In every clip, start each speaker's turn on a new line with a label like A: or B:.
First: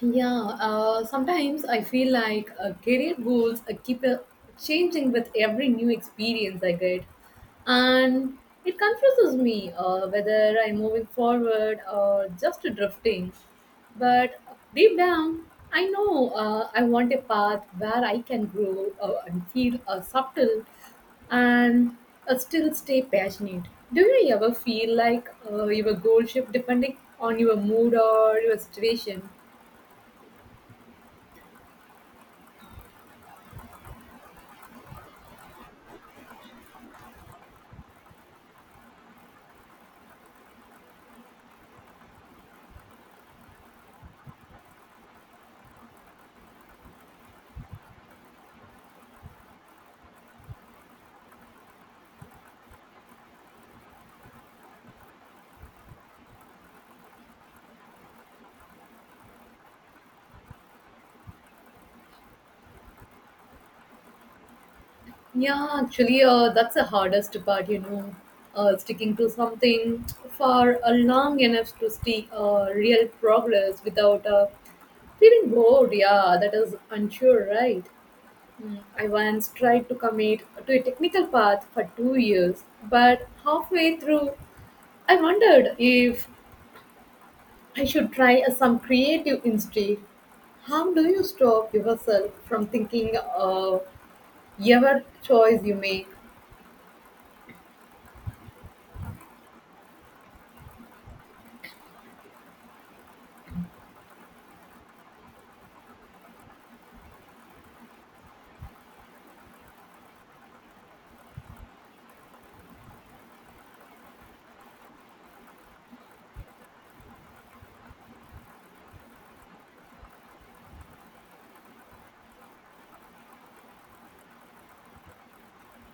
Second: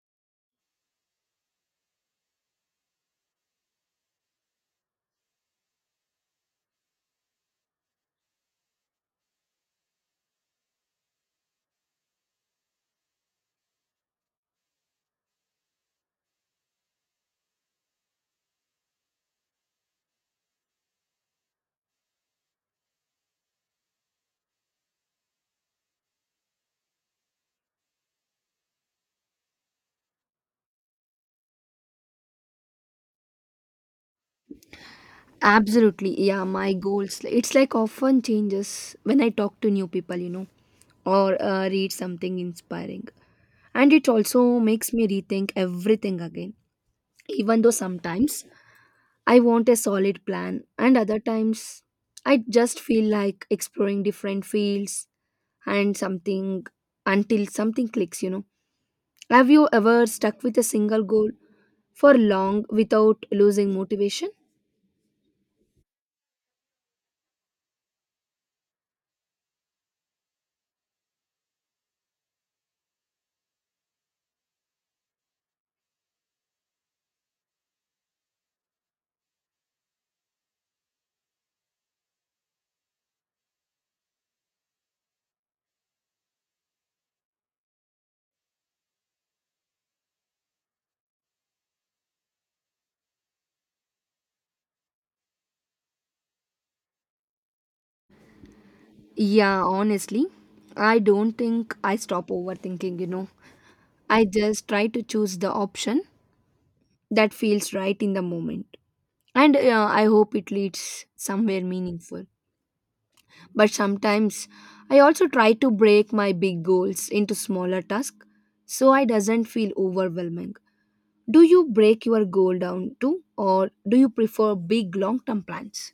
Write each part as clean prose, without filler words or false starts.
A: Yeah, sometimes I feel like career goals keep changing with every new experience I get. And it confuses me whether I'm moving forward or just drifting. But deep down, I know I want a path where I can grow and feel subtle and still stay passionate. Do you ever feel like your goal shift depending on your mood or your situation?
B: Absolutely, yeah. My goals, it's like often changes when I talk to new people, or read something inspiring. And it also makes me rethink everything again. Even though sometimes I want a solid plan, and other times I just feel like exploring different fields and something until something clicks, Have you ever stuck with a single goal for long without losing motivation?
A: Yeah, actually, that's the hardest part, sticking to something for long enough to see real progress without feeling bored. Yeah, that is unsure, right? I once tried to commit to a technical path for 2 years, but halfway through, I wondered if I should try some creative instead. How do you stop yourself from thinking of every choice you make?
B: Yeah, honestly, I don't think I stop overthinking. I just try to choose the option that feels right in the moment. And I hope it leads somewhere meaningful. But sometimes I also try to break my big goals into smaller tasks so I doesn't feel overwhelming. Do you break your goal down too or do you prefer big long-term plans?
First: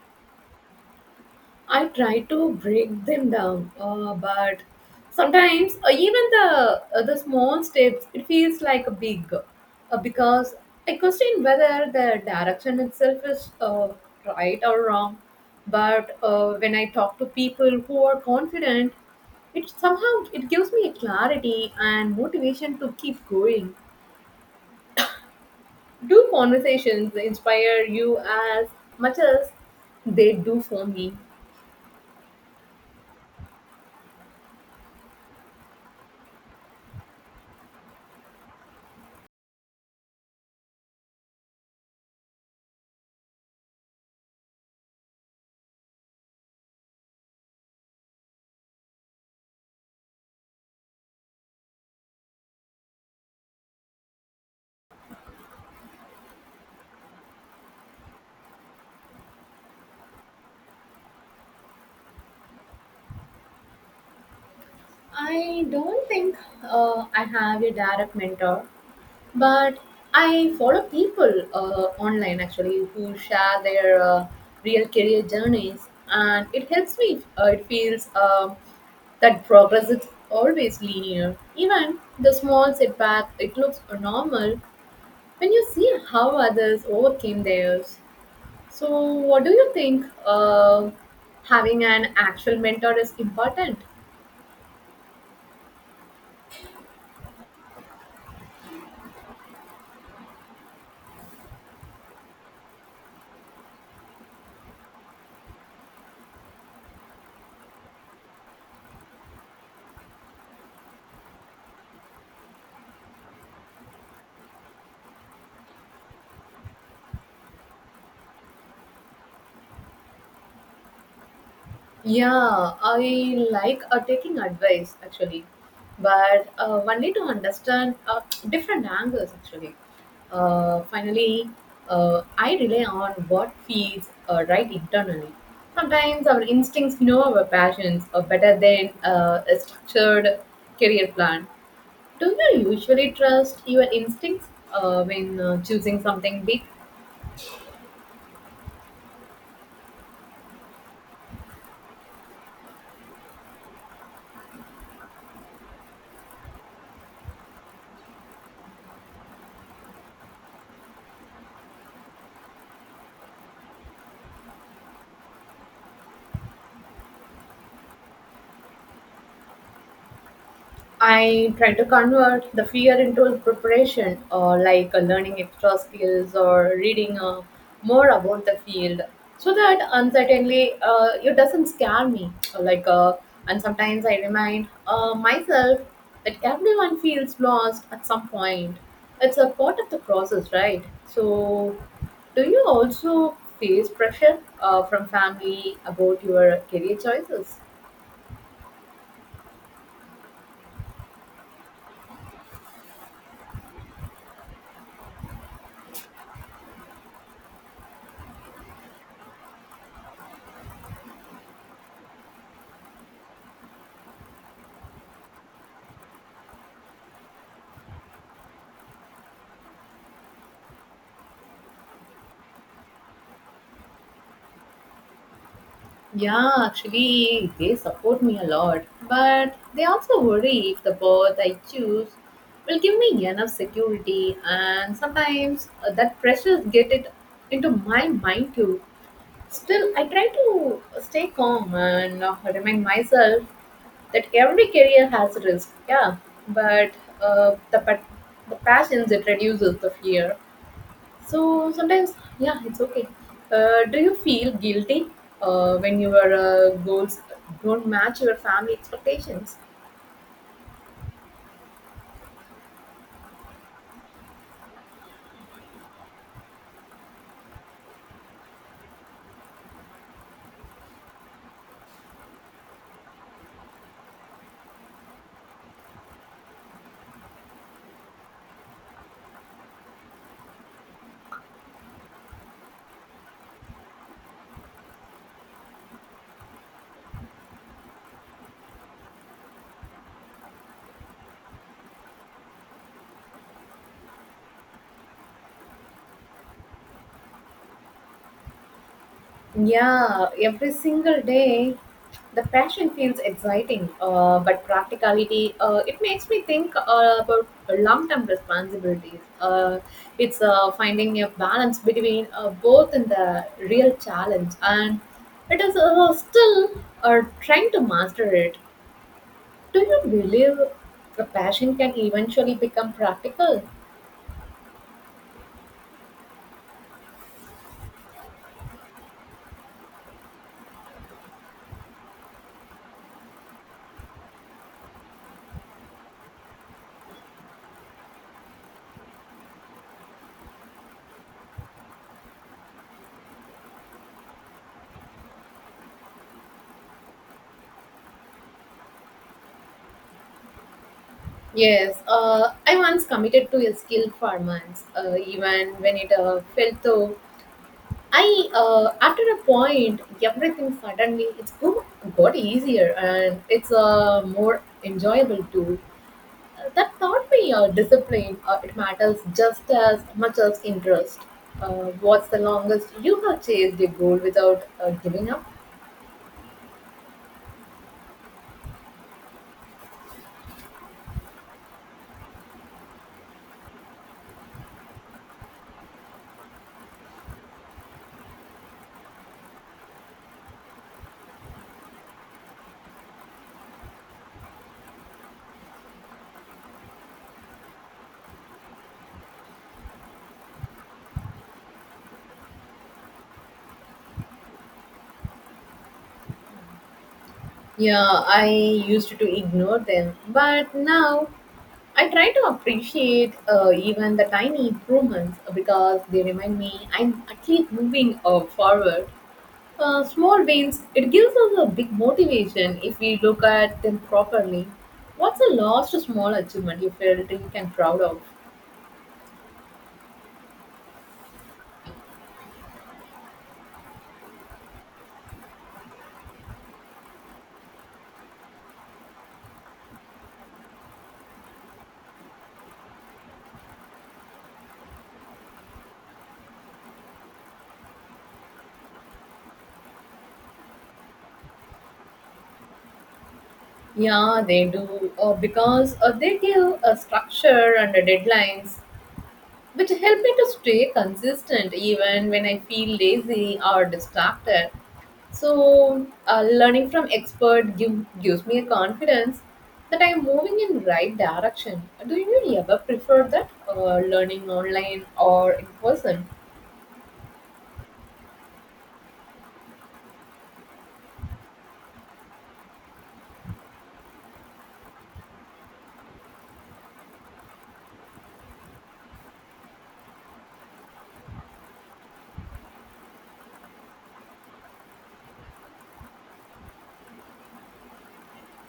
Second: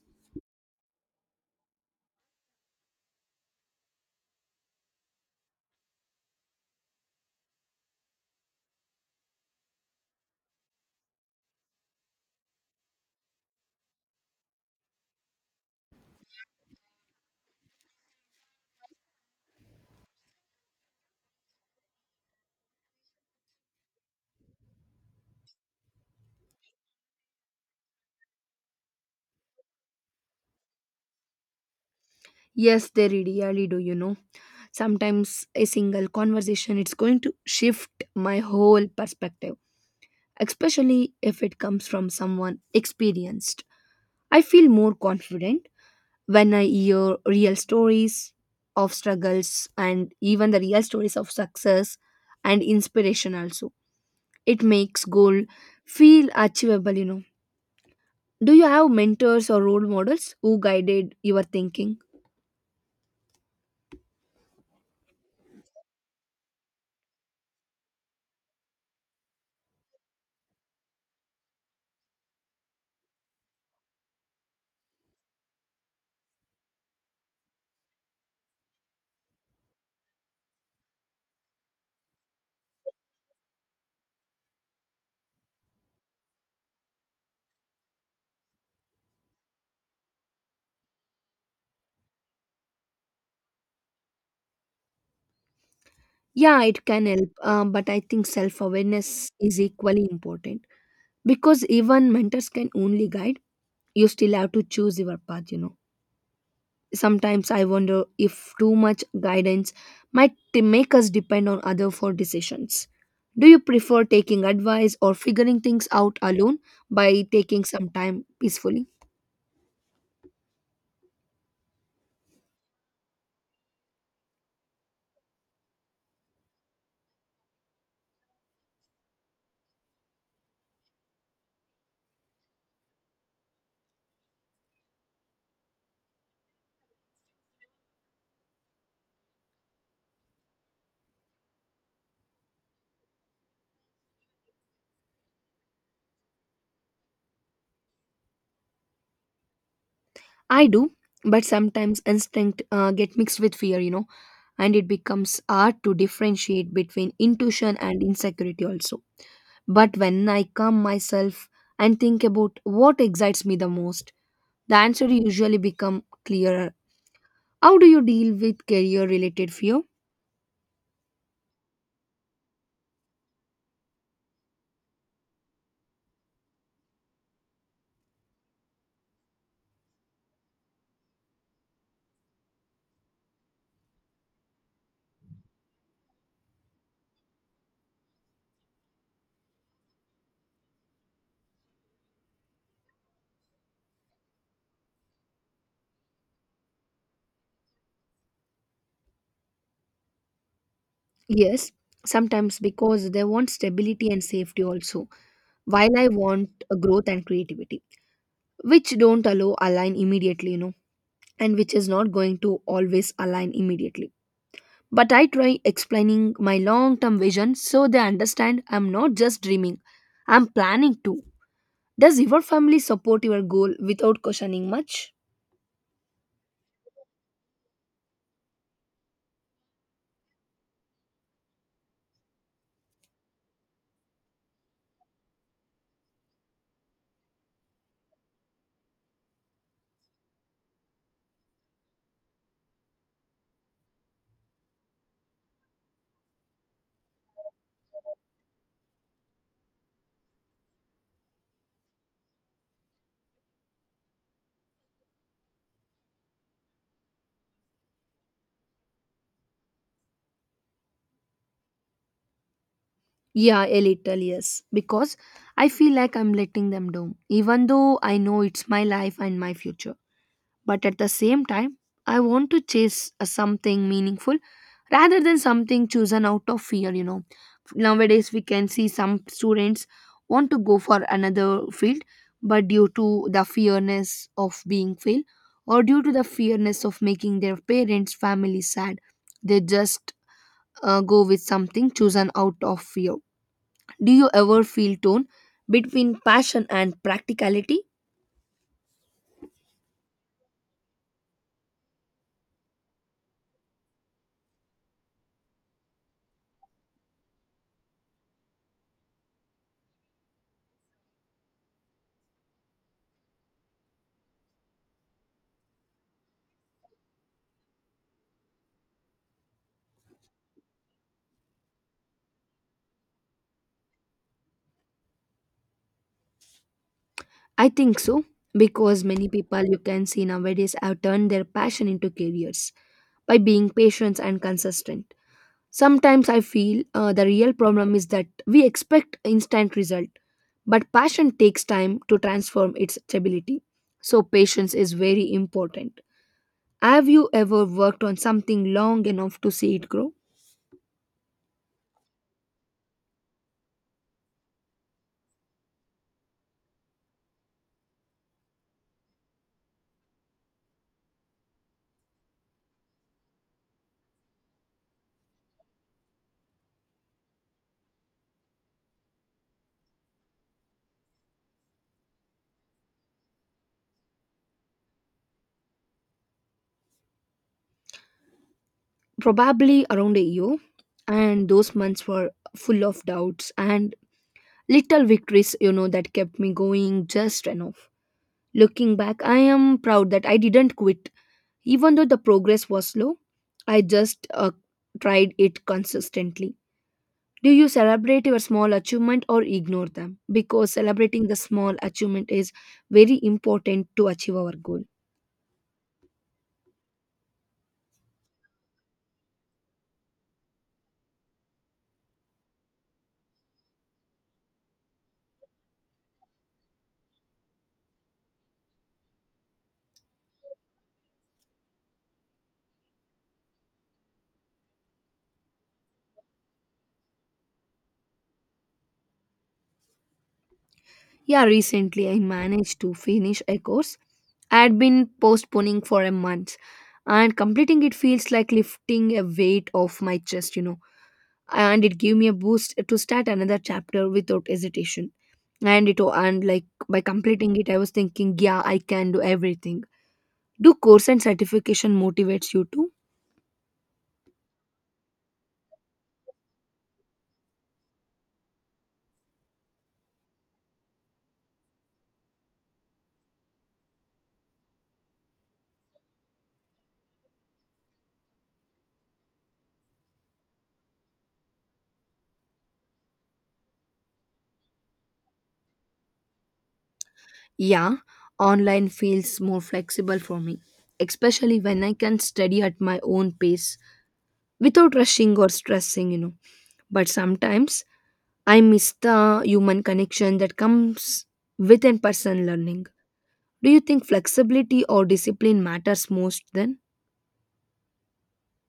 A: I try to break them down, but sometimes even the small steps it feels like a big, because I question whether the direction itself is right or wrong. But when I talk to people who are confident, it somehow it gives me a clarity and motivation to keep going. Do conversations inspire you as much as they do for me?
B: Yes, they really do, Sometimes a single conversation it's going to shift my whole perspective, especially if it comes from someone experienced. I feel more confident when I hear real stories of struggles and even the real stories of success and inspiration also. It makes goal feel achievable, Do you have mentors or role models who guided your thinking?
A: I don't think I have a direct mentor, but I follow people online actually who share their real career journeys, and it helps me. It feels that progress is always linear. Even the small setback, it looks normal when you see how others overcame theirs. So, what do you think? Having an actual mentor is important.
B: Yeah, it can help, but I think self awareness is equally important because even mentors can only guide you still have to choose your path. Sometimes I wonder if too much guidance might make us depend on other for decisions. Do you prefer taking advice or figuring things out alone by taking some time peacefully?
A: Yeah, I like taking advice actually, but one need to understand different angles actually. Finally, I rely on what feels right internally. Sometimes our instincts know our passions are better than a structured career plan. Do you usually trust your instincts when choosing something big?
B: I do, but sometimes instinct get mixed with fear and it becomes hard to differentiate between intuition and insecurity also. But when I calm myself and think about what excites me the most, the answer usually become clearer. How do you deal with career related fear?
A: I try to convert the fear into a preparation, or like learning extra skills or reading more about the field, so that uncertainly it doesn't scare me. Or like, and sometimes I remind myself that everyone feels lost at some point. It's a part of the process, right? So, do you also face pressure from family about your career choices?
B: Yes, sometimes because they want stability and safety also, while I want a growth and creativity, which don't allow align immediately, and which is not going to always align immediately. But I try explaining my long term vision so they understand I'm not just dreaming, I'm planning to. Does your family support your goal without questioning much?
A: Yeah, actually, they support me a lot, but they also worry if the path I choose will give me enough security, and sometimes that pressure get it into my mind too. Still, I try to stay calm and remind myself that every career has risk. Yeah, but uh, the pa- the passions it reduces the fear. So sometimes, yeah, it's okay. Do you feel guilty when your goals don't match your family expectations?
B: Yeah, a little, yes. Because I feel like I'm letting them down, even though I know it's my life and my future. But at the same time, I want to chase something meaningful rather than something chosen out of fear, Nowadays, we can see some students want to go for another field, but due to the fearness of being failed or due to the fearness of making their parents' family sad, they just go with something chosen out of fear. Do you ever feel torn between passion and practicality?
A: Yeah, every single day the passion feels exciting, but practicality, it makes me think about long term responsibilities. It's finding a balance between both in the real challenge and it is still trying to master it. Do you believe a passion can eventually become practical?
B: I think so, because many people you can see nowadays have turned their passion into careers by being patient and consistent. Sometimes I feel the real problem is that we expect instant result, but passion takes time to transform its stability. So patience is very important. Have you ever worked on something long enough to see it grow?
A: Yes, I once committed to a skill for months, even when it fell through. After a point, everything suddenly got easier and it's more enjoyable too. That taught me discipline. It matters just as much as interest. What's the longest you have chased a goal without giving up?
B: Probably around a year, and those months were full of doubts and little victories that kept me going just enough. Looking back, I am proud that I didn't quit even though the progress was slow. I just tried it consistently. Do you celebrate your small achievement or ignore them? Because celebrating the small achievement is very important to achieve our goal.
A: Yeah, I used to ignore them, but now I try to appreciate even the tiny improvements because they remind me I'm at least moving forward. Small wins, it gives us a big motivation if we look at them properly. What's the last small achievement you felt you can proud of?
B: Yeah, recently I managed to finish a course I had been postponing for a month, and completing it feels like lifting a weight off my chest, And it gave me a boost to start another chapter without hesitation. And it and like by completing it, I was thinking, yeah, I can do everything. Do course and certification motivates you too?
A: Yeah, they do because they give a structure and a deadlines which help me to stay consistent even when I feel lazy or distracted. So, learning from expert gives me a confidence that I am moving in right direction. Do you really ever prefer that learning online or in person?
B: Yeah, online feels more flexible for me, especially when I can study at my own pace without rushing or stressing, But sometimes I miss the human connection that comes with in person learning. Do you think flexibility or discipline matters most then?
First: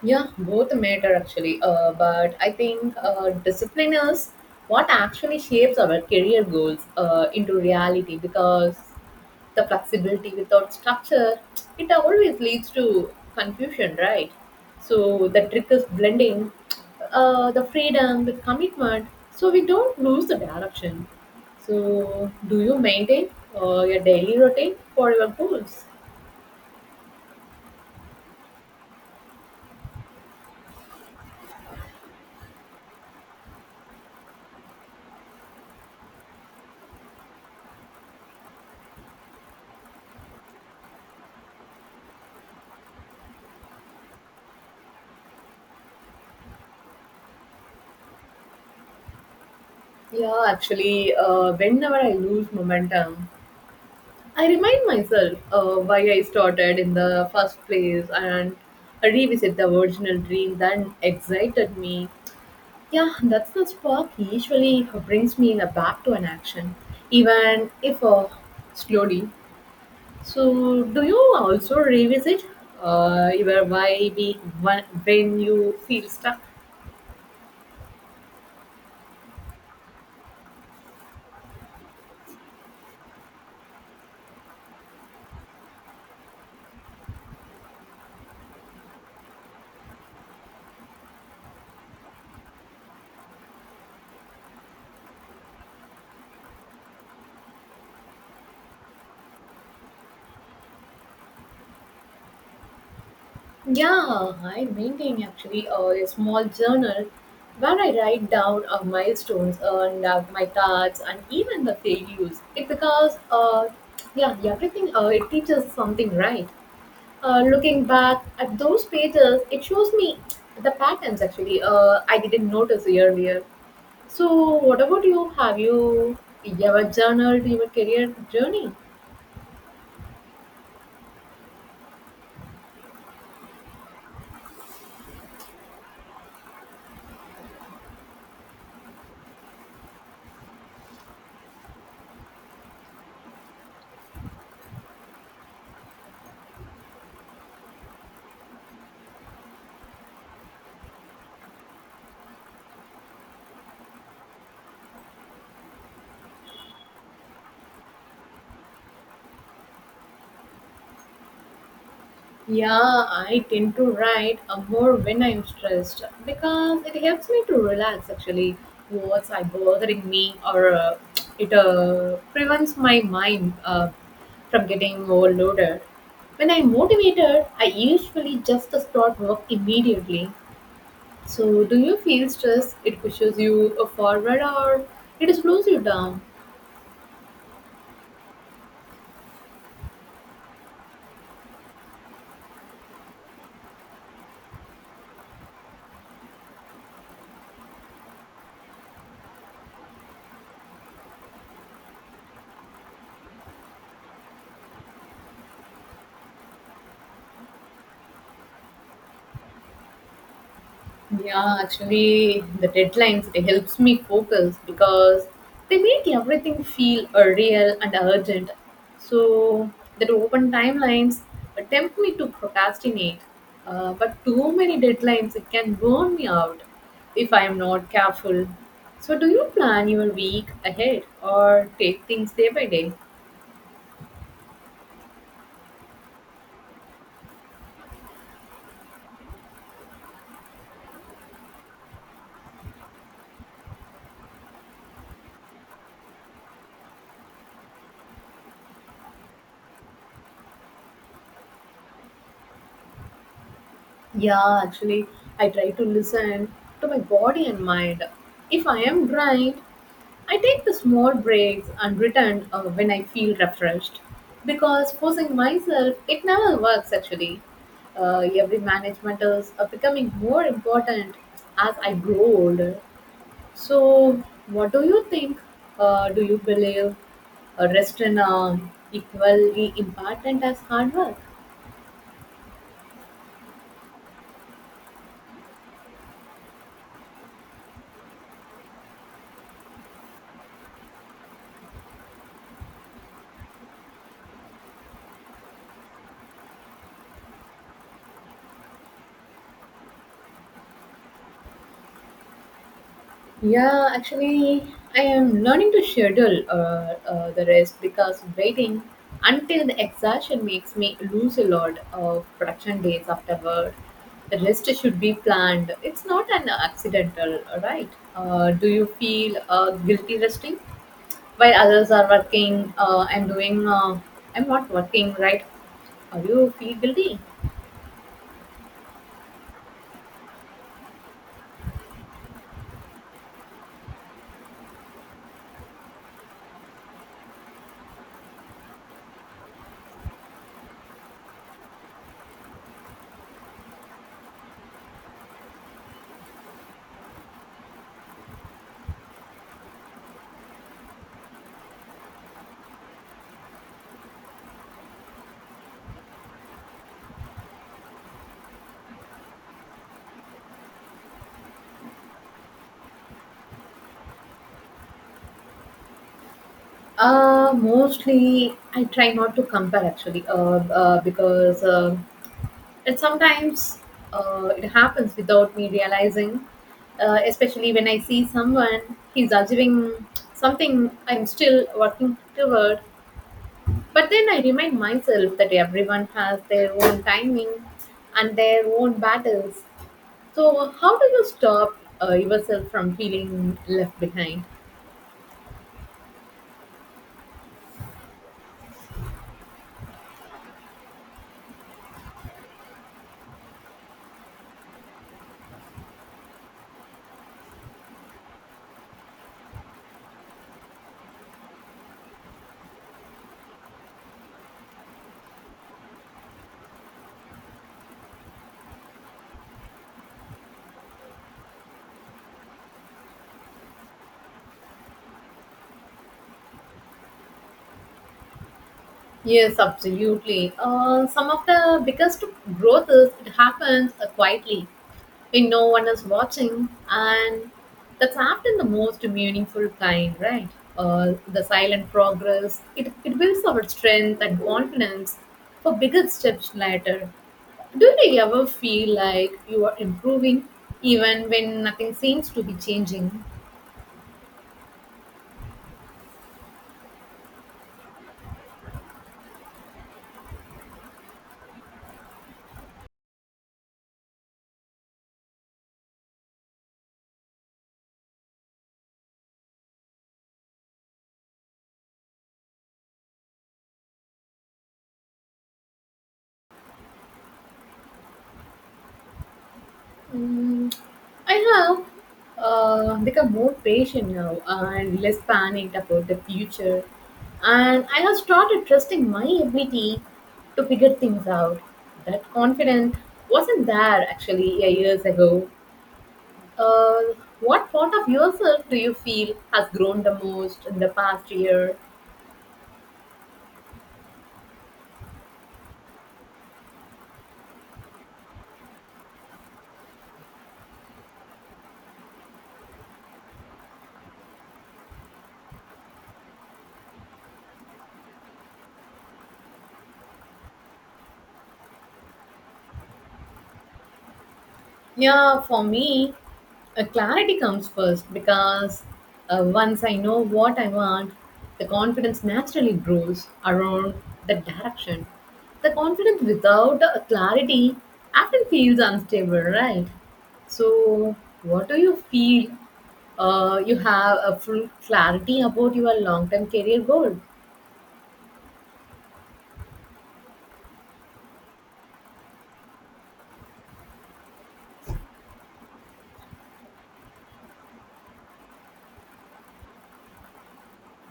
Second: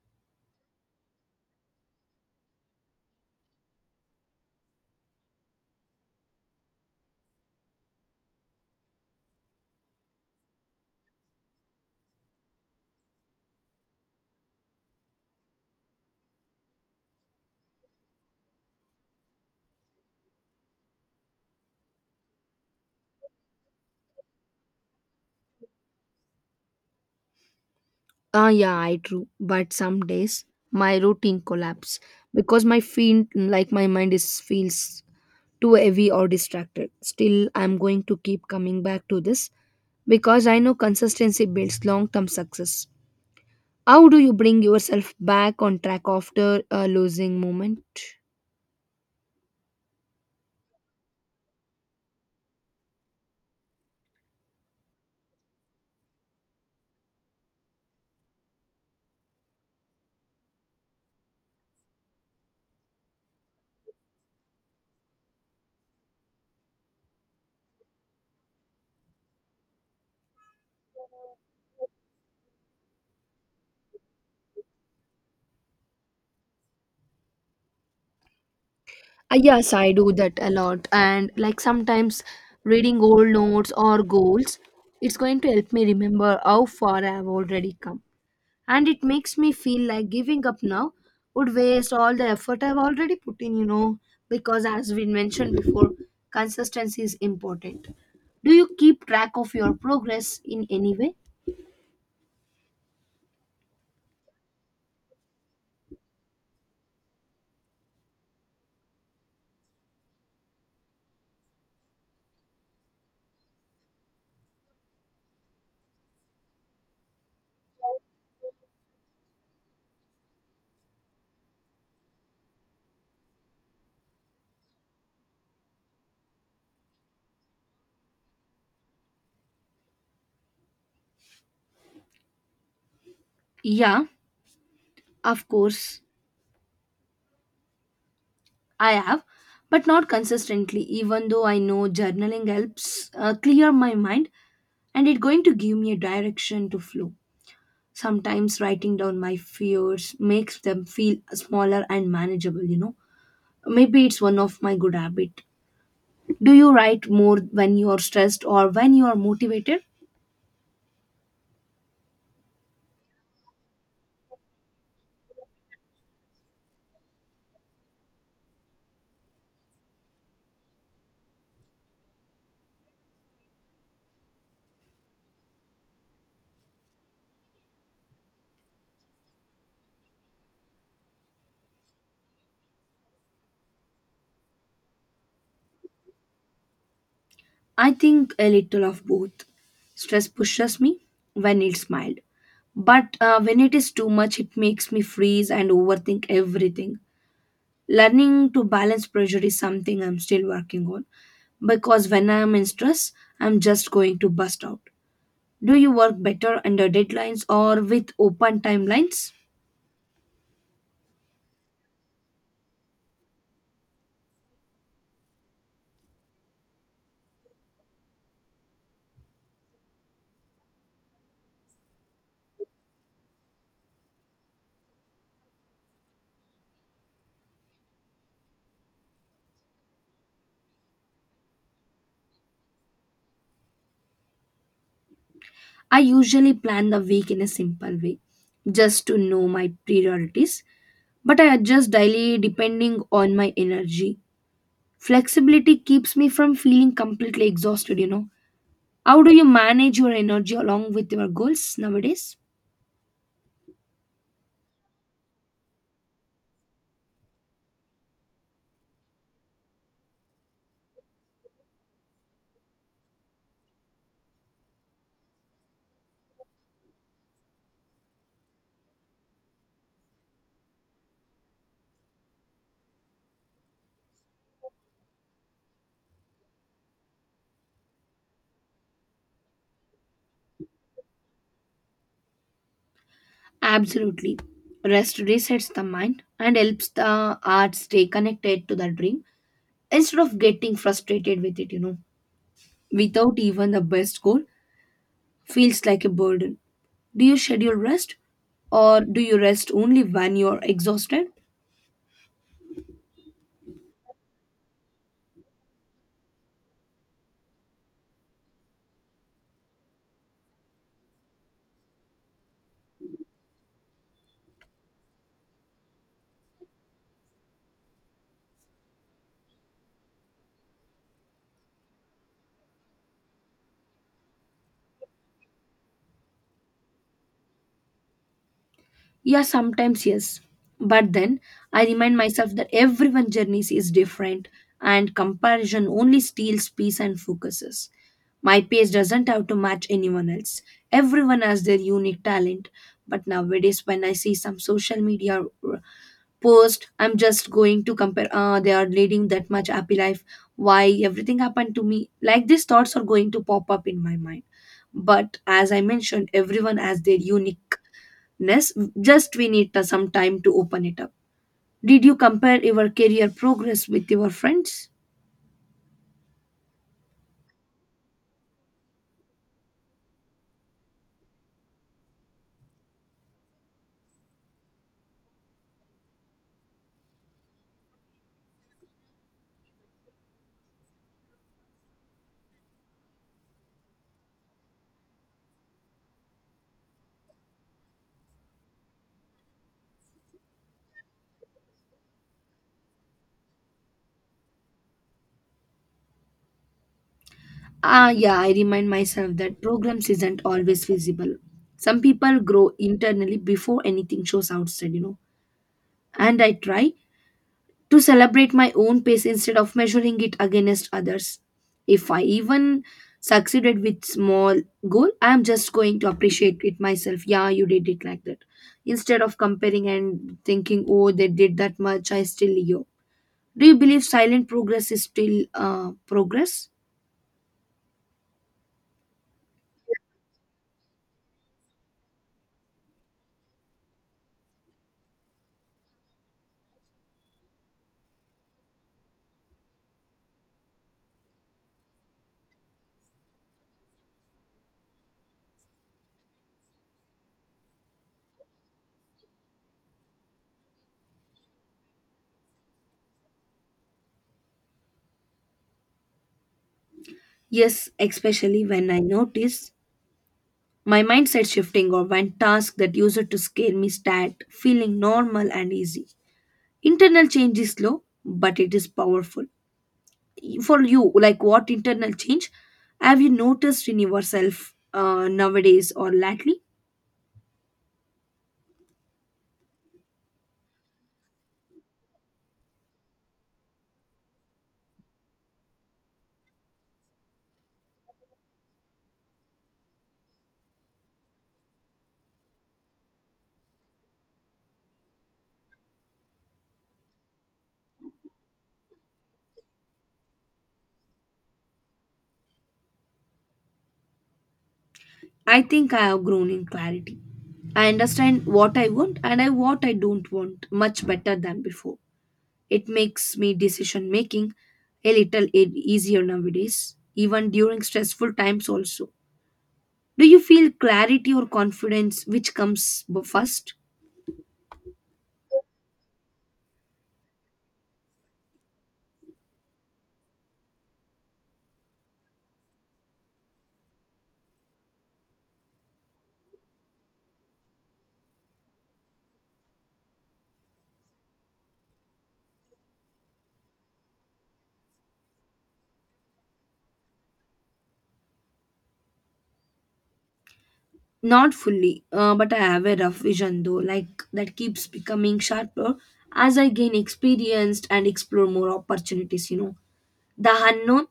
A: Yeah, both matter actually. But I think discipline is what actually shapes our career goals into reality because the flexibility without structure, it always leads to confusion, right? So the trick is blending the freedom with commitment so we don't lose the direction. So, do you maintain your daily routine for your goals?
B: Ah, yeah, I true. But some days my routine collapse because my feel like my mind is feels too heavy or distracted. Still, I'm going to keep coming back to this because I know consistency builds long-term success. How do you bring yourself back on track after a losing moment?
A: Yeah, actually, whenever I lose momentum, I remind myself why I started in the first place and I revisit the original dream that excited me. Yeah, that's the spark usually brings me in a back to an action, even if slowly. So, do you also revisit your why be when you feel stuck?
B: Yes, I do that a lot. And like sometimes reading old notes or goals, it's going to help me remember how far I've already come. And it makes me feel like giving up now would waste all the effort I've already put in, because as we mentioned before, consistency is important. Do you keep track of your progress in any way?
A: Yeah, I maintain actually a small journal where I write down milestones and my tasks and even the failures. It because yeah, everything it teaches something, right? Looking back at those pages, it shows me the patterns actually I didn't notice earlier. So, what about you? Have you ever journaled your career journey?
B: Yeah, of course. I have, but not consistently, even though I know journaling helps clear my mind and it's going to give me a direction to flow. Sometimes writing down my fears makes them feel smaller and manageable, Maybe it's one of my good habit. Do you write more when you are stressed or when you are motivated?
A: Yeah, I tend to write more when I'm stressed because it helps me to relax actually what's I bothering me or it prevents my mind from getting overloaded. When I'm motivated, I usually just start work immediately. So do you feel stress? It pushes you forward or it slows you down?
B: I think a little of both. Stress pushes me when it's mild, but when it is too much, it makes me freeze and overthink everything. Learning to balance pressure is something I'm still working on because when I'm in stress, I'm just going to bust out. Do you work better under deadlines or with open timelines?
A: Yeah, actually, the deadlines it helps me focus because they make everything feel real and urgent. So that open timelines tempt me to procrastinate, but too many deadlines it can burn me out if I am not careful. So do you plan your week ahead or take things day by day?
B: I usually plan the week in a simple way just to know my priorities, but I adjust daily depending on my energy. Flexibility keeps me from feeling completely exhausted, How do you manage your energy along with your goals nowadays?
A: Yeah, actually, I try to listen to my body and mind. If I am drained I take the small breaks and return when I feel refreshed because forcing myself, it never works actually. Every management is becoming more important as I grow older. So, what do you think? Do you believe rest in equally important as hard work?
B: Absolutely. Rest resets the mind and helps the art stay connected to the dream instead of getting frustrated with it, Without even the best goal, feels like a burden. Do you schedule rest or do you rest only when you are exhausted?
A: Yeah, actually, I am learning to schedule the rest because waiting until the exhaustion makes me lose a lot of production days afterward. The rest should be planned. It's not an accidental, right? Do you feel guilty resting while others are working? I'm doing. I'm not working, right? Are you feel guilty?
B: Yeah, sometimes yes. But then I remind myself that everyone's journey is different and comparison only steals peace and focuses. My pace doesn't have to match anyone else. Everyone has their unique talent. But nowadays, when I see some social media post, I'm just going to compare, ah, they are leading that much happy life. Why everything happened to me? Like these thoughts are going to pop up in my mind. But as I mentioned, everyone has their unique ness. Just we need some time to open it up. Did you compare your career progress with your friends?
A: Mostly I try not to compare actually, because and sometimes it happens without me realizing, especially when I see someone, he's achieving something I'm still working toward. But then I remind myself that everyone has their own timing and their own battles. So, how do you stop yourself from feeling left behind?
B: Ah yeah, I remind myself that programs isn't always visible. Some people grow internally before anything shows outside, and I try to celebrate my own pace instead of measuring it against others. If I even succeeded with small goal, I am just going to appreciate it myself. Yeah, you did it like that. Instead of comparing and thinking, oh, they did that much, I still yo. Do you believe silent progress is still progress?
A: Yes, absolutely. Some of the biggest growth is it happens quietly when no one is watching, and that's often the most meaningful kind, right? The silent progress, it builds our strength and confidence for bigger steps later. Do you ever feel like you are improving even when nothing seems to be changing?
B: Yes, especially when I notice my mindset shifting or when tasks that used to scare me start feeling normal and easy. Internal change is slow, but it is powerful. For you, like what internal change have you noticed in yourself nowadays or lately?
A: Mm, I have become more patient now and less panicked about the future. And I have started trusting my ability to figure things out. That confidence wasn't there actually a years ago. Uh, what part of yourself do you feel has grown the most in the past year?
B: I think I have grown in clarity. I understand what I want and I what I don't want much better than before. It makes me decision making a little easier nowadays, even during stressful times also. Do you feel clarity or confidence, which comes first?
A: Yeah, for me, clarity comes first because once I know what I want, the confidence naturally grows around that direction. The confidence without clarity often feels unstable, right? So, what do you feel? You have a full clarity about your long-term career goal.
B: Not fully, but I have a rough vision though, like that keeps becoming sharper as I gain experienced and explore more opportunities, The unknown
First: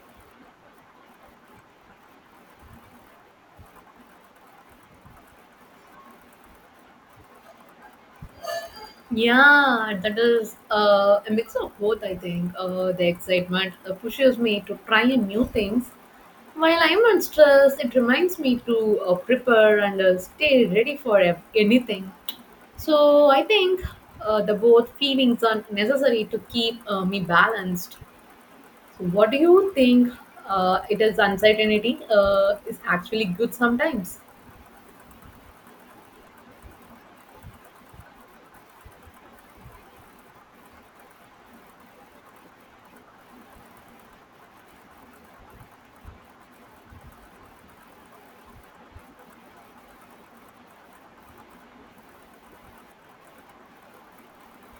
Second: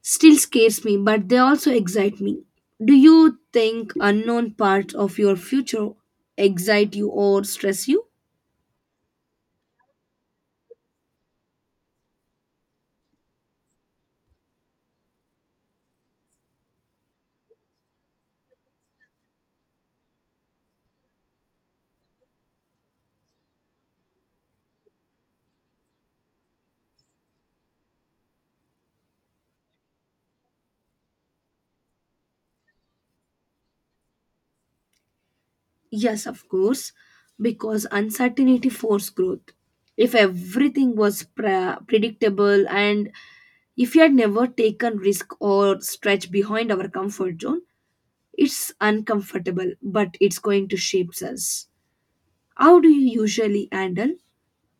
B: still scares me, but they also excite me. Do you think unknown parts of your future excite you or stress you?
A: Yeah, that is a mix of both, I think. The excitement pushes me to try new things. While I'm on stress, it reminds me to prepare and stay ready for anything. So I think the both feelings are necessary to keep me balanced. So what do you think? It is uncertainty is actually good sometimes.
B: Yes, of course, because uncertainty forces growth. If everything was predictable and if we had never taken risk or stretched behind our comfort zone, it's uncomfortable, but it's going to shape us. How do you usually handle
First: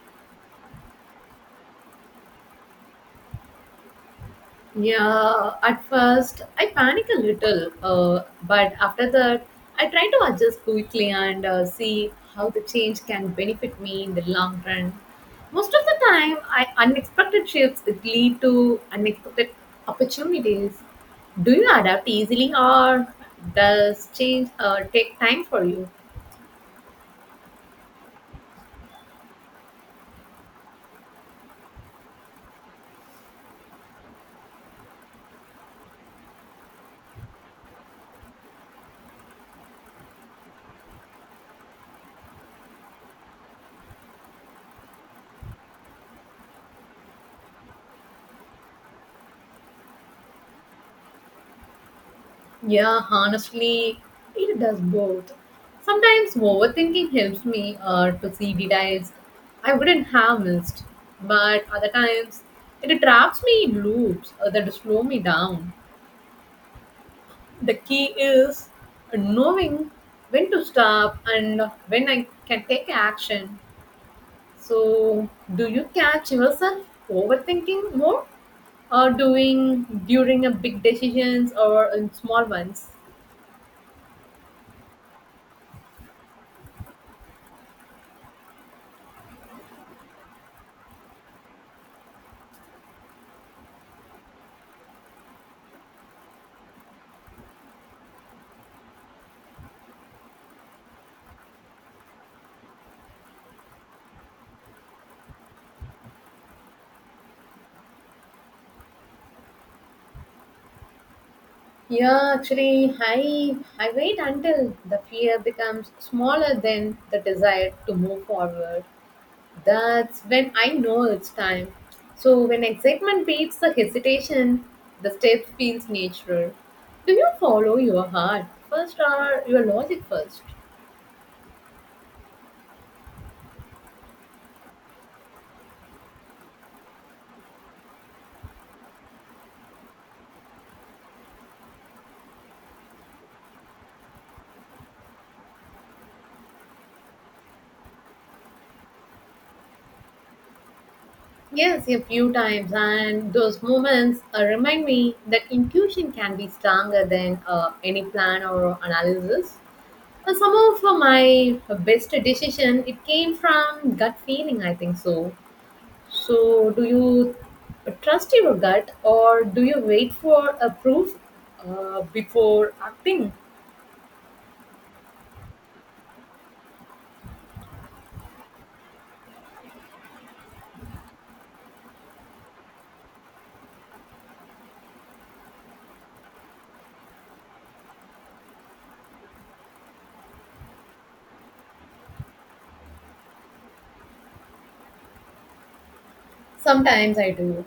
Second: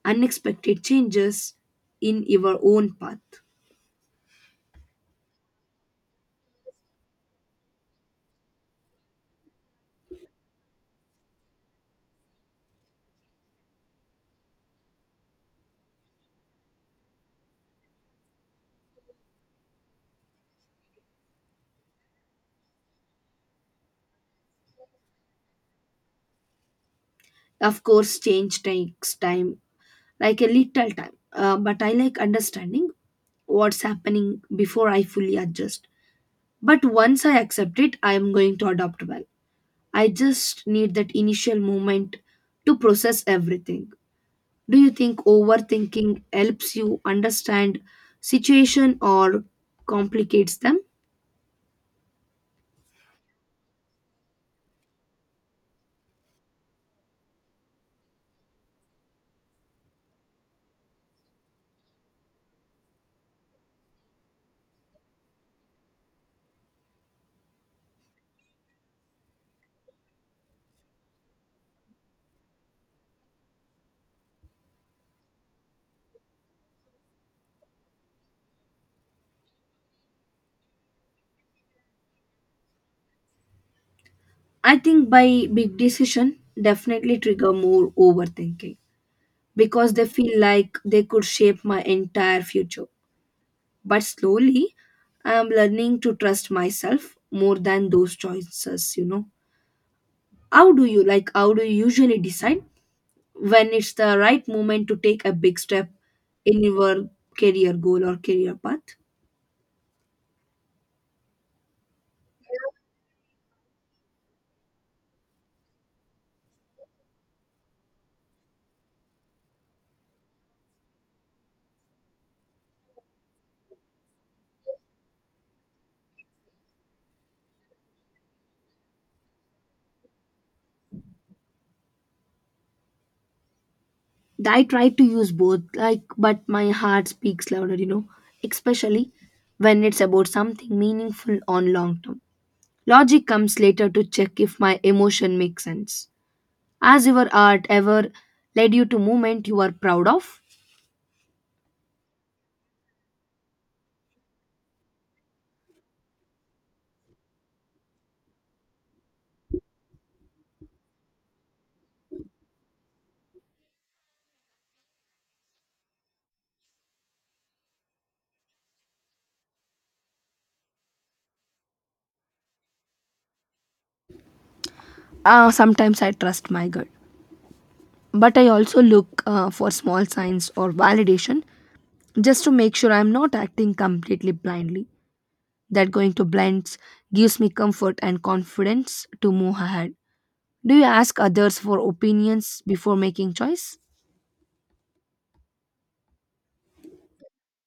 B: unexpected changes in your own path?
A: Yeah, at first I panic a little, but after that I try to adjust quickly and see how the change can benefit me in the long run. Most of the time, I unexpected shifts that lead to unexpected opportunities. Do you adapt easily, or does change take time for you?
B: Of course, change takes time, like a little time, but I like understanding what's happening before I fully adjust. But once I accept it, I am going to adopt well. I just need that initial moment to process everything. Do you think overthinking helps you understand situation or complicates them?
A: Yeah, honestly, it does both. Sometimes overthinking helps me to see details I wouldn't have missed, but other times it traps me in loops that slow me down. The key is knowing when to stop and when I can take action. So, do you catch yourself overthinking more or doing during a big decisions or in small ones?
B: I think by big decision definitely trigger more overthinking because they feel like they could shape my entire future. But slowly, I am learning to trust myself more than those choices, How do you like how do you usually decide when it's the right moment to take a big step in your career goal or career path?
A: Yeah, actually, I wait until the fear becomes smaller than the desire to move forward. That's when I know it's time. So when excitement beats the hesitation, the step feels natural. Do you follow your heart first or your logic first?
B: I try to use both, like, but my heart speaks louder, especially when it's about something meaningful on long term. Logic comes later to check if my emotion makes sense. Has your art ever led you to movement you are proud of?
A: Yes, a few times, and those moments remind me that intuition can be stronger than any plan or analysis. And some of my best decision it came from gut feeling, I think so. So do you trust your gut or do you wait for a proof before acting?
B: Sometimes I trust my gut, but I also look for small signs or validation just to make sure I'm not acting completely blindly. That going to blends gives me comfort and confidence to move ahead. Do you ask others for opinions before making choice?
A: Sometimes I do,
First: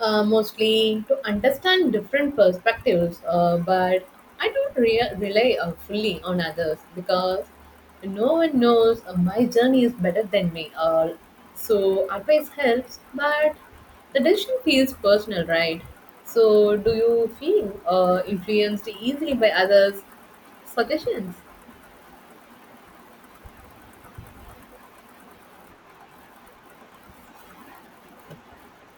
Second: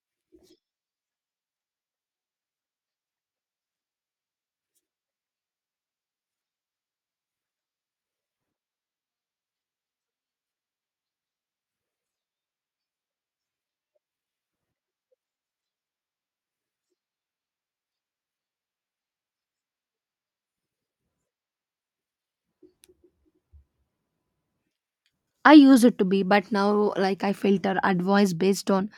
A: mostly to understand different perspectives, but I don't rely fully on others because no one knows my journey is better than me. So advice helps, but the decision feels personal, right? So do you feel influenced easily by others' suggestions?
B: I used it to be, but now, like, I filter advice based on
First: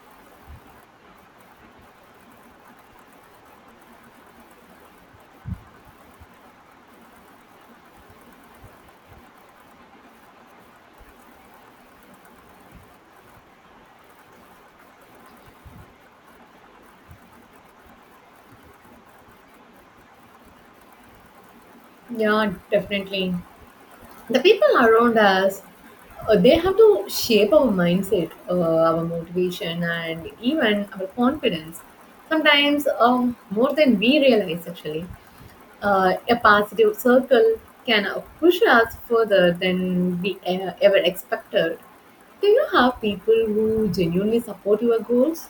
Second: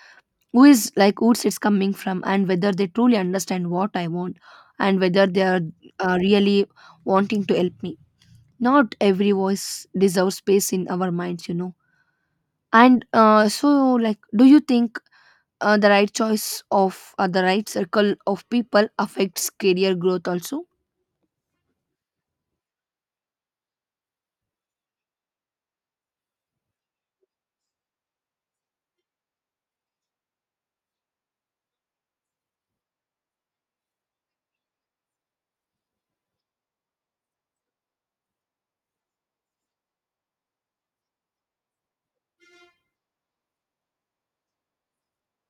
B: who is like who's it's coming from and whether they truly understand what I want and whether they are really wanting to help me. Not every voice deserves space in our minds, you know. And so, like, do you think the right choice of the right circle of people affects career growth also?
A: Yeah, definitely. The people around us they have to shape our mindset, our motivation, and even our confidence. Sometimes, more than we realize, actually, a positive circle can push us further than we ever expected. Do you have people who genuinely support your goals?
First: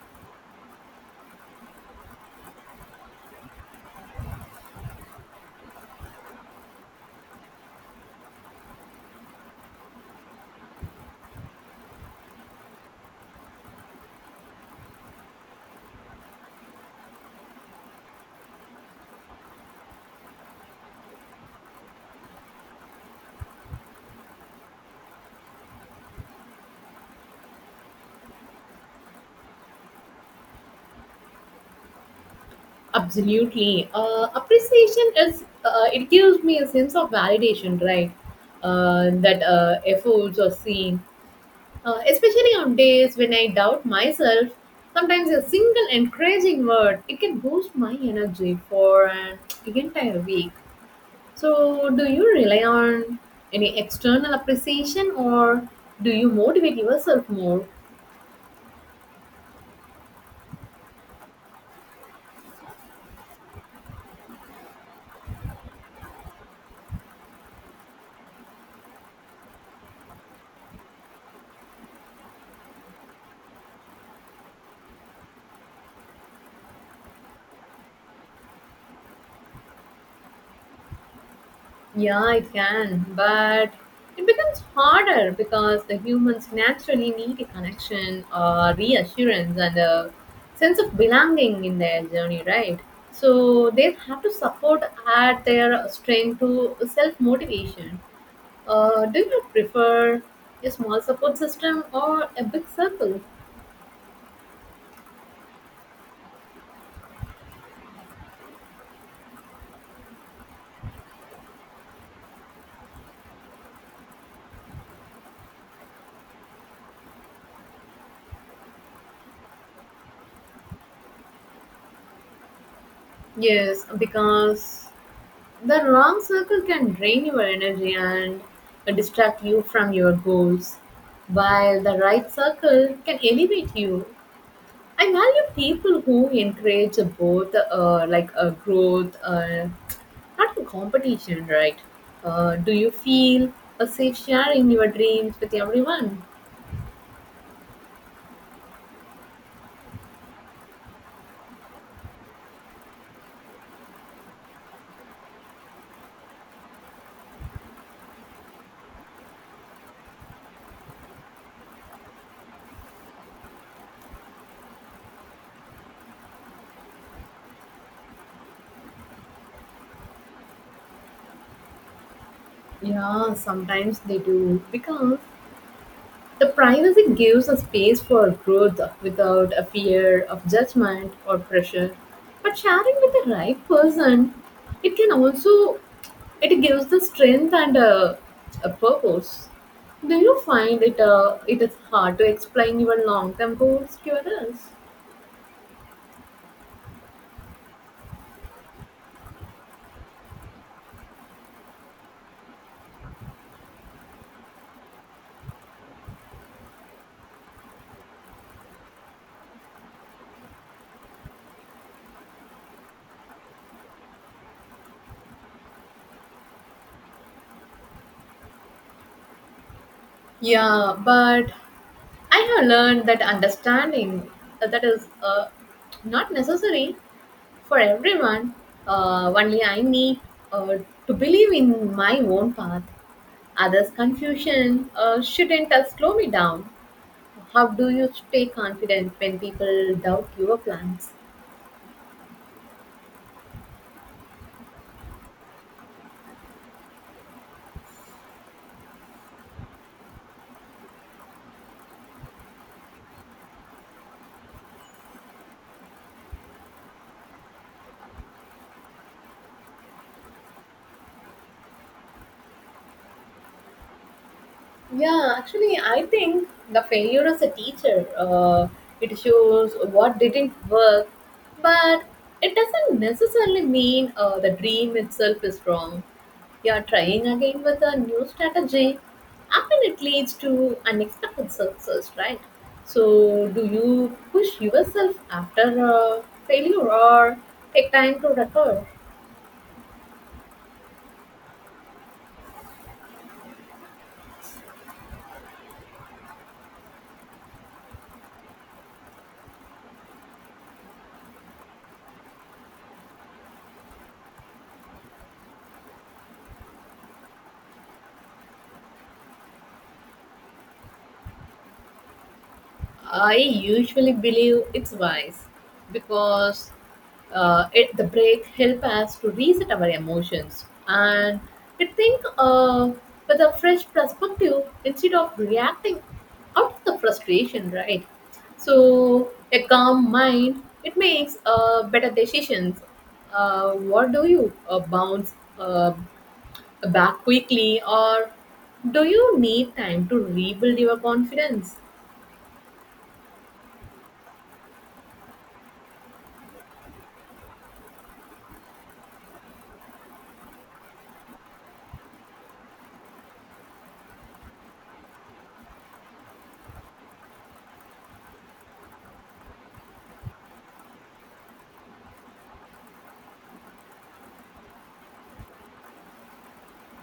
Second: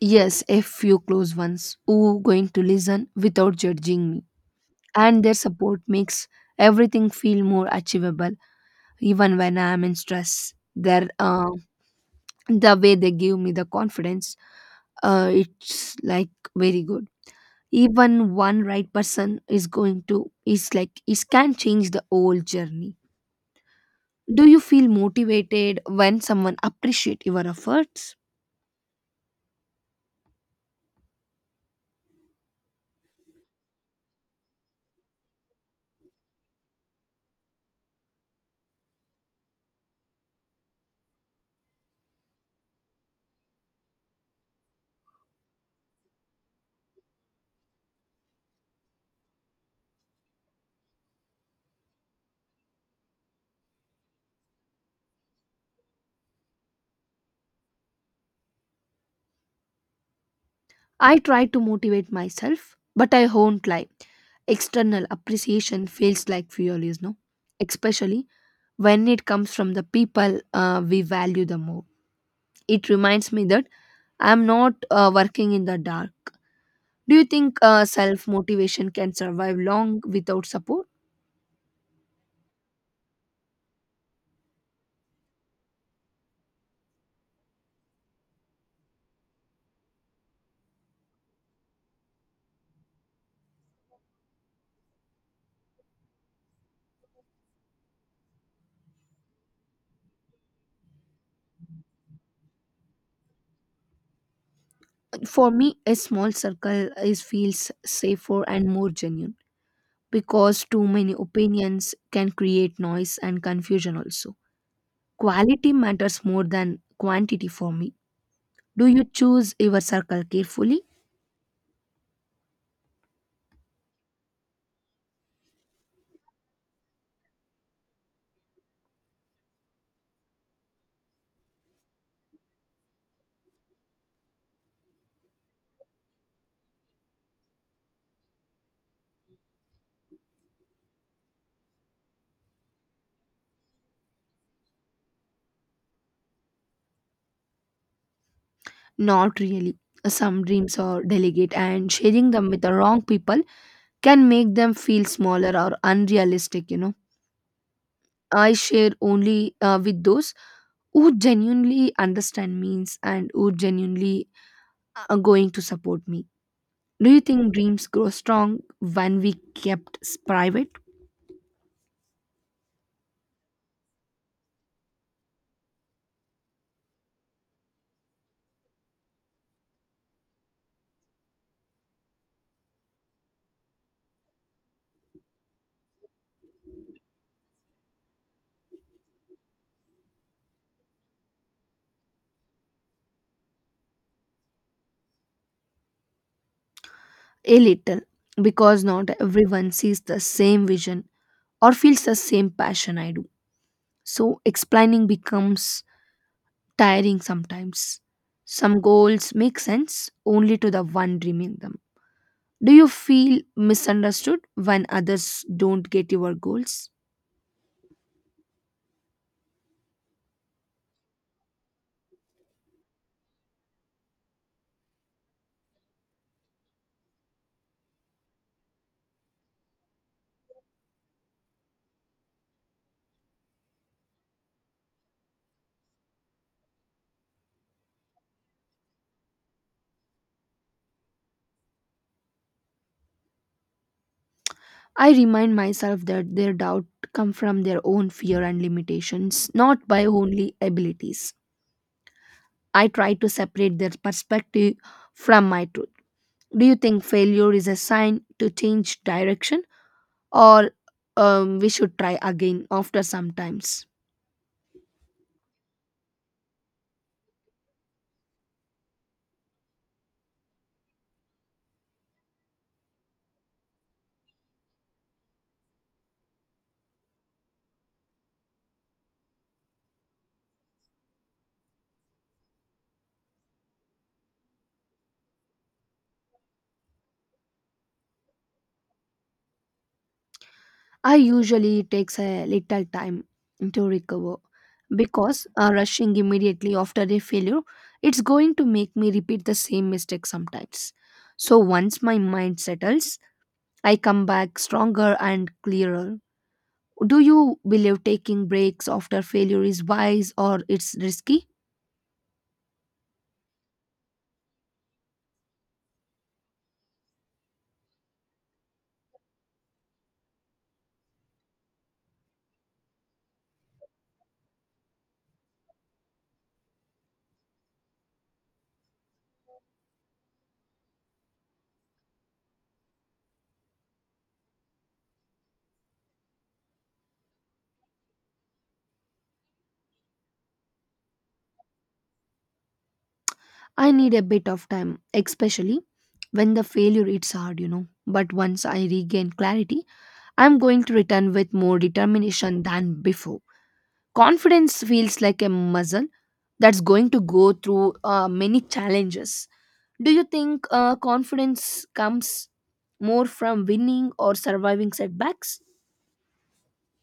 B: Yes, a few close ones who going to listen without judging me. And their support makes everything feel more achievable even when I am in stress. The way they give me the confidence, it's like very good. Even one right person is going to is like is can change the whole journey. Do you feel motivated when someone appreciate your efforts?
A: Absolutely. Appreciation is it gives me a sense of validation, right? That efforts are seen. Especially on days when I doubt myself, sometimes a single encouraging word it can boost my energy for an entire week. So, do you rely on any external appreciation or do you motivate yourself more?
B: I try to motivate myself, but I won't lie. External appreciation feels like fuel, you know, especially when it comes from the people we value the more. It reminds me that I'm not working in the dark. Do you think self motivation can survive long without support?
A: Yeah, it can, but it becomes harder because the humans naturally need a connection, reassurance, and a sense of belonging in their journey, right? So they have to support add their strength to self motivation. Do you prefer a small support system or a big circle?
B: For me, a small circle is feels safer and more genuine because too many opinions can create noise and confusion also. Quality matters more than quantity for me. Do you choose your circle carefully?
A: Yes, because the wrong circle can drain your energy and distract you from your goals, while the right circle can elevate you. I value people who encourage both, growth, not in competition, right? Do you feel a safe sharing your dreams with everyone?
B: Not really. Some dreams are delicate, and sharing them with the wrong people can make them feel smaller or unrealistic, you know. I share only with those who genuinely understand means and who genuinely are going to support me. Do you think dreams grow strong when we kept private?
A: Yeah, sometimes they do because the privacy gives a space for growth without a fear of judgment or pressure. But sharing with the right person, it can also, it gives the strength and a purpose. Do you find it is hard to explain your long term goals to others?
B: A little, because not everyone sees the same vision or feels the same passion I do. So explaining becomes tiring sometimes. Some goals make sense only to the one dreaming them. Do you feel misunderstood when others don't get your goals?
A: Yeah, but I have learned that understanding that is not necessary for everyone. Only I need uh, to believe in my own path. Others' confusion shouldn't slow me down. How do you stay confident when people doubt your plans?
B: I remind myself that their doubt come from their own fear and limitations, not by only abilities. I try to separate their perspective from my truth. Do you think failure is a sign to change direction? Or we should try again after sometimes.
A: Yeah, actually, I think the failure as a teacher, it shows what didn't work, but it doesn't necessarily mean the dream itself is wrong. You're trying again with a new strategy. Often it leads to unexpected success, right? So, do you push yourself after a failure or take time to recover?
B: I usually takes a little time to recover because rushing immediately after a failure it's going to make me repeat the same mistake sometimes. So once my mind settles, I come back stronger and clearer. Do you believe taking breaks after failure is wise or it's risky?
A: I usually believe it's wise because the break help us to reset our emotions and to think with a fresh perspective instead of reacting out of the frustration, right? So a calm mind it makes better decisions. What do you bounce uh, back quickly, or do you need time to rebuild your confidence?
B: I need a bit of time, especially when the failure it's hard, you know. But once I regain clarity, I'm going to return with more determination than before. Confidence feels like a muscle that's going to go through many challenges. Do you think confidence comes more from winning or surviving setbacks?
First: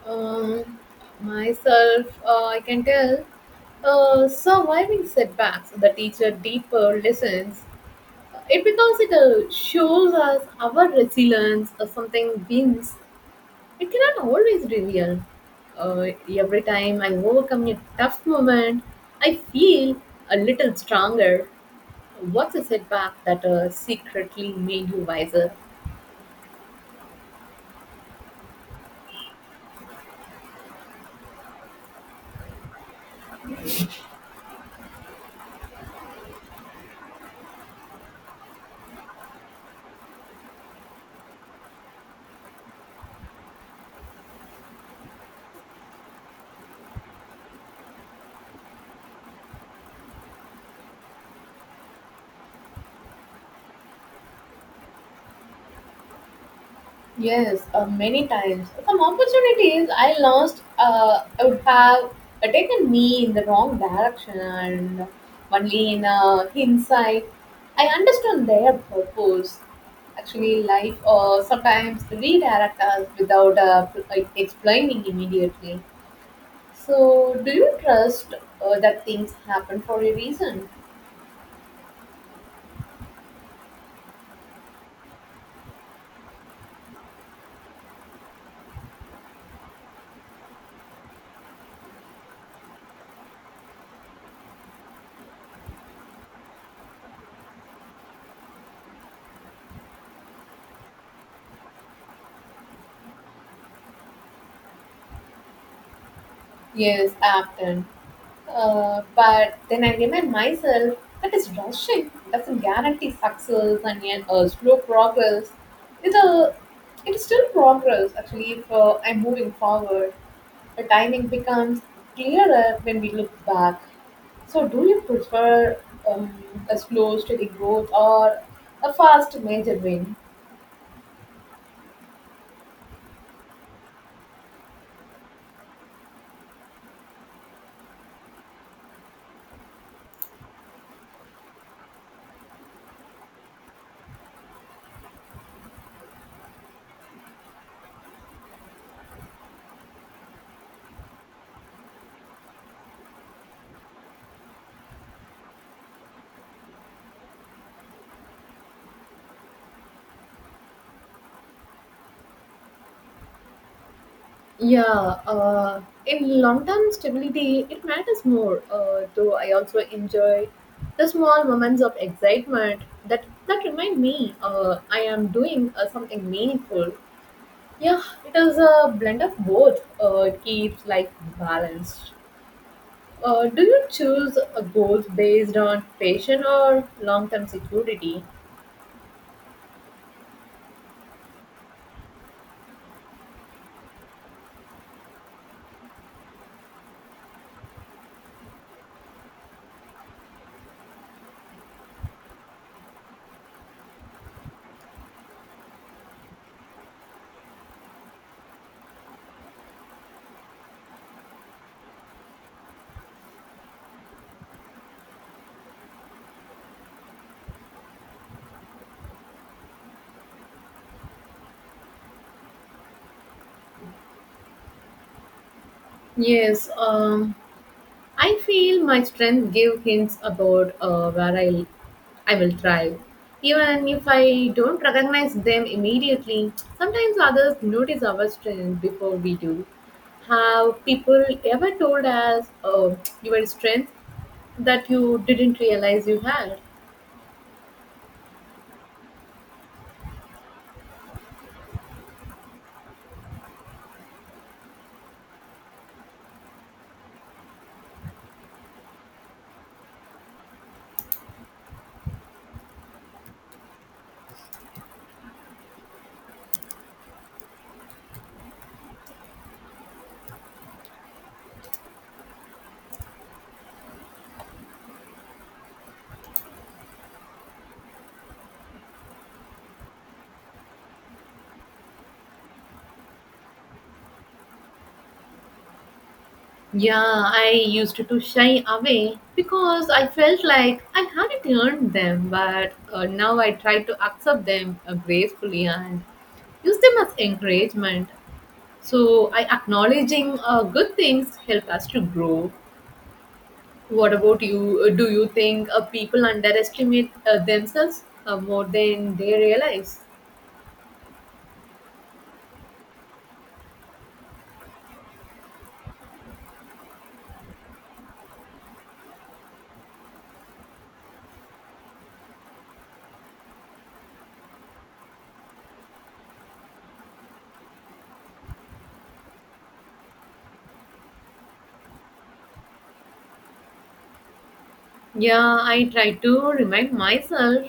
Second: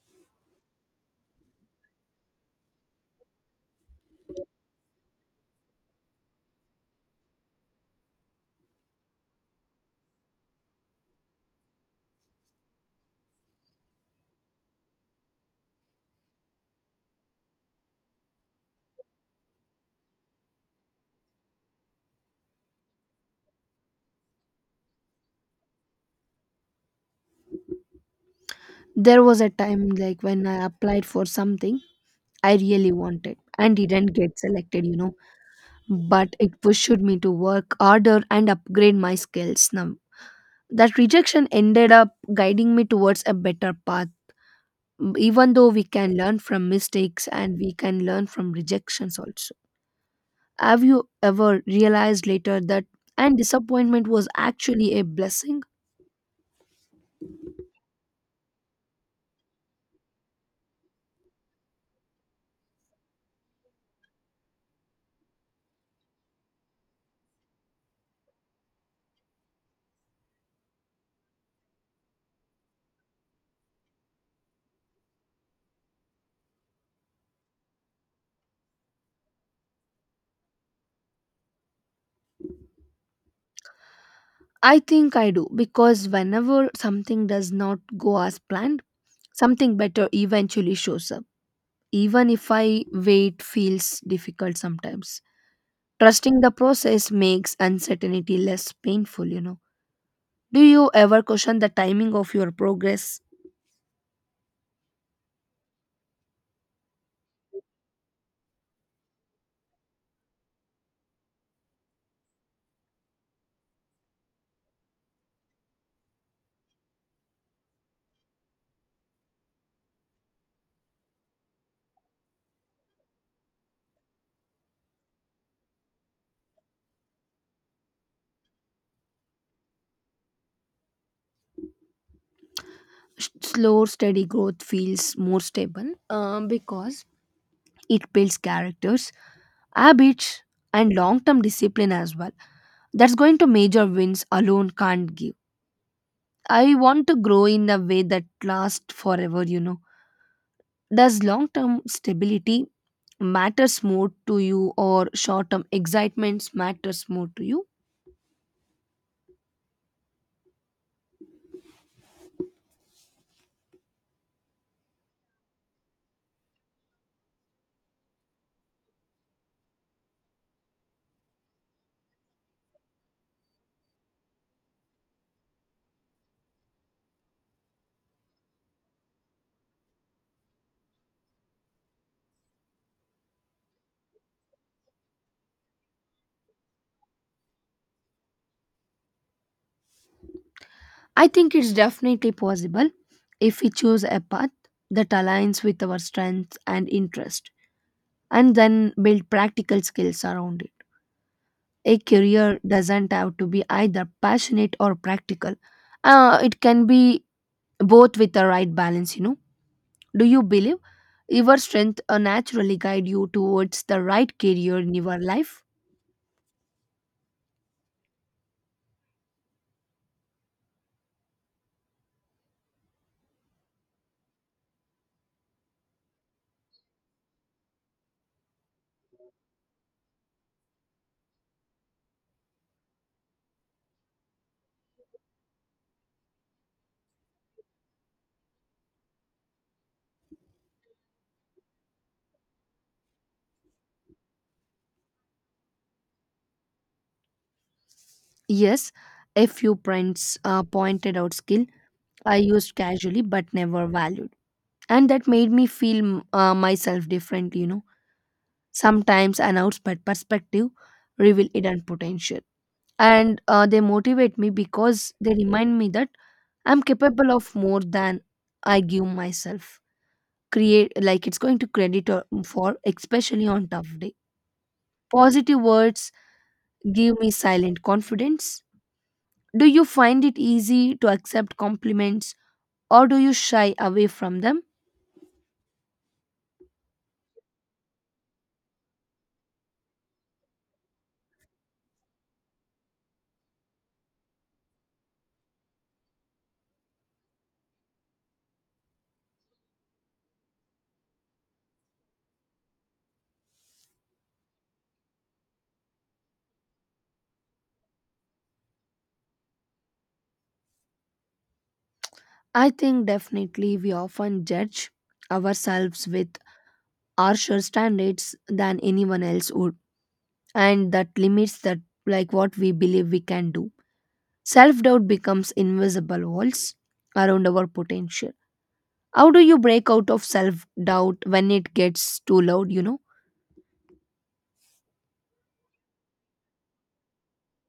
A: Um, Myself, I can tell. Surviving setbacks, the teacher deeper lessons. It because it shows us our resilience or something wins. It cannot always reveal. Every time I overcome a tough moment, I feel a little stronger. What's a setback that secretly made you wiser?
B: There was a time, like, when I applied for something I really wanted and didn't get selected, you know, but it pushed me to work harder and upgrade my skills now. That rejection ended up guiding me towards a better path. Even though we can learn from mistakes and we can learn from rejections also, have you ever realized later that and disappointment was actually a blessing?
A: Yes, many times. Some opportunities I lost would have taken me in the wrong direction, and only in hindsight, I understood their purpose. Actually, life sometimes redirect us without explaining immediately. So, do you trust that things happen for a reason?
B: I think I do, because whenever something does not go as planned, something better eventually shows up. Even if I wait feels difficult sometimes, trusting the process makes uncertainty less painful, you know. Do you ever question the timing of your progress?
A: Yes, often. But then I remind myself that is rushing doesn't guarantee success and yet slow progress. It's a, it is still progress actually if I'm moving forward. The timing becomes clearer when we look back. So, do you prefer um, a slow, steady growth or a fast, major win?
B: Slow, steady growth feels more stable, because it builds characters, habits, and long term discipline as well. That's going to major wins alone can't give. I want to grow in a way that lasts forever, you know. Does long term stability matters more to you or short term excitements matters more to you?
A: Yeah, in long-term stability, it matters more. Though I also enjoy the small moments of excitement that remind me I am doing something meaningful. Yeah, it is a blend of both. It keeps life balanced. Do you choose goals based on passion or long-term security?
B: I think it's definitely possible if we choose a path that aligns with our strengths and interest and then build practical skills around it. A career doesn't have to be either passionate or practical. It can be both with the right balance, you know. Do you believe your strength naturally guide you towards the right career in your life?
A: Yes. I feel my strength give hints about I will thrive. Even if I don't recognize them immediately, sometimes others notice our strength before we do. Have people ever told us your strength that you didn't realize you had?
B: Yes, a few friends pointed out skill I used casually but never valued. And that made me feel myself differently, you know. Sometimes an outside perspective reveal hidden potential. And they motivate me because they remind me that I'm capable of more than I give myself create, like it's going to credit or- for, especially on tough day, positive words give me silent confidence. Do you find it easy to accept compliments or do you shy away from them?
A: Yeah, I used to shy away because I felt like I hadn't earned them, but now I try to accept them gracefully and use them as encouragement. So, I acknowledging good things help us to grow. What about you? Do you think people underestimate themselves more than they realize?
B: I think definitely we often judge ourselves with harsher standards than anyone else would, and that limits that, like, what we believe we can do. Self doubt becomes invisible walls around our potential. How do you break out of self doubt when it gets too loud, you know?
A: Yeah, I try to remind myself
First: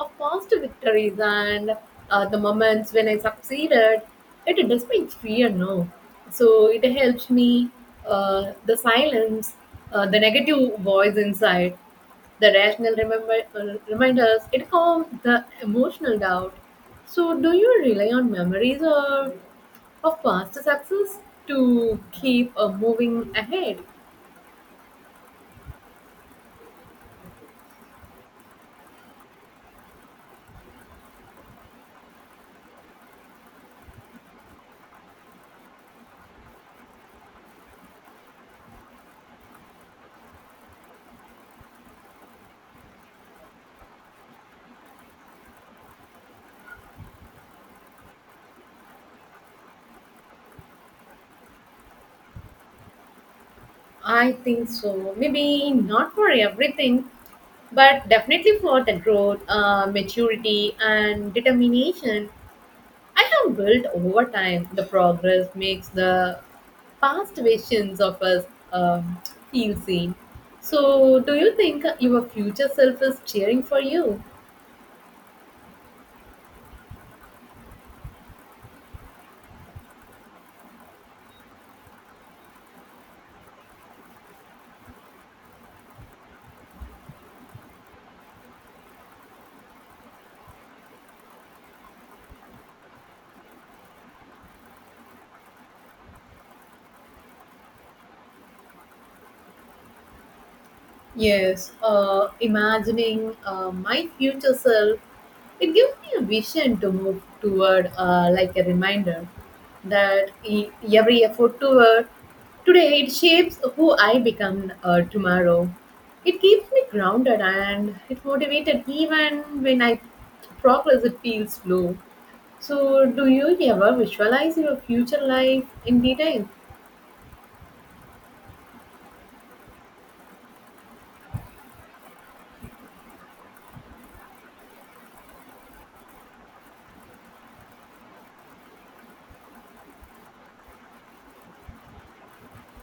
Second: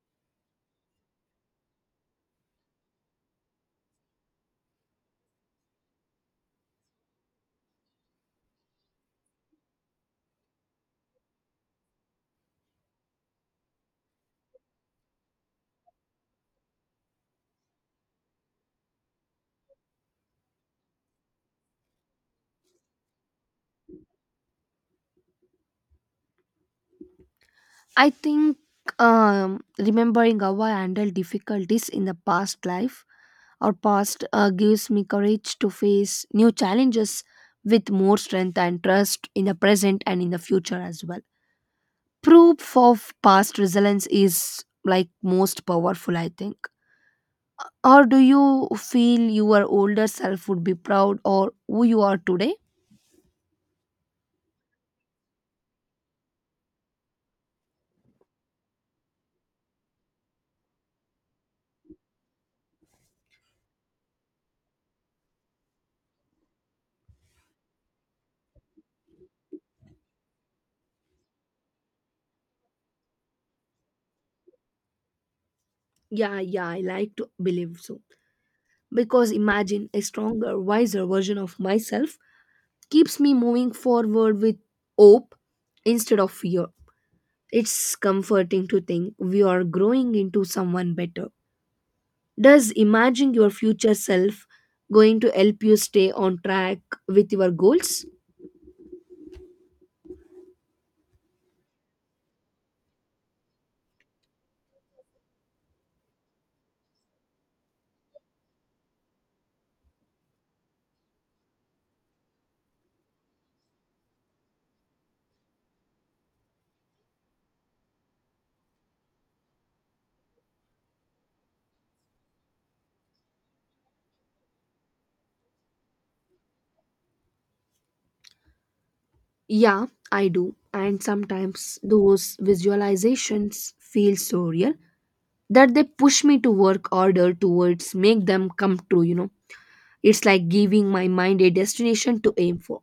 A: of past victories and the moments when I succeeded. It despite fear, no. So it helps me the silence, the negative voice inside, the rational remember reminders. It calms the emotional doubt. So do you rely on memories or of past success to keep moving ahead?
B: I think, remembering how I handled difficulties in the past life or past gives me courage to face new challenges with more strength and trust in the present and in the future as well. Proof of past resilience is like most powerful, I think. Or do you feel your older self would be proud or who you are today?
A: I think so. Maybe not for everything, but definitely for the growth, maturity, and determination I have built over time. The progress makes the past versions of us um, feel seen. So, do you think your future self is cheering for you?
B: Yeah, yeah, I like to believe so. Because imagine a stronger, wiser version of myself keeps me moving forward with hope instead of fear. It's comforting to think we are growing into someone better. Does imagining your future self going to help you stay on track with your goals?
A: Yes, imagining my future self, it gives me a vision to move toward, like a reminder that e- every effort toward today it shapes who I become tomorrow. It keeps me grounded and it motivated even when I progress it feels slow. So, do you ever visualize your future life in detail?
B: Yeah, I do. And sometimes those visualizations feel so real that they push me to work harder towards make them come true, you know. It's like giving my mind a destination to aim for.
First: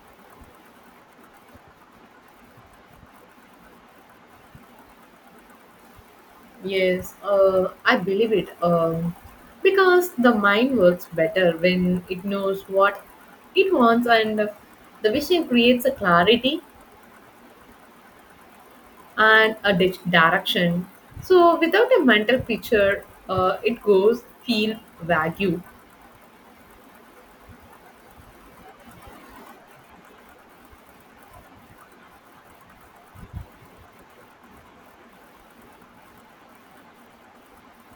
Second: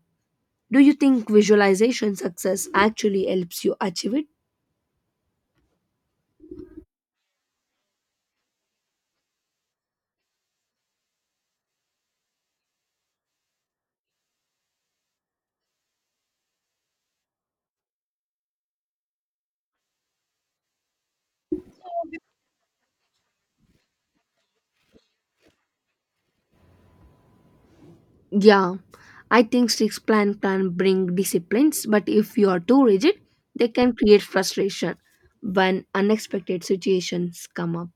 B: Do you think visualization success actually helps you achieve it?
A: Yes, I believe it. Because the mind works better when it knows what it wants, and the vision creates a clarity and a direction. So, without a mental picture, it goes feel vague.
B: Yeah, I think six plan bring disciplines, but if you are too rigid, they can create frustration when unexpected situations come up.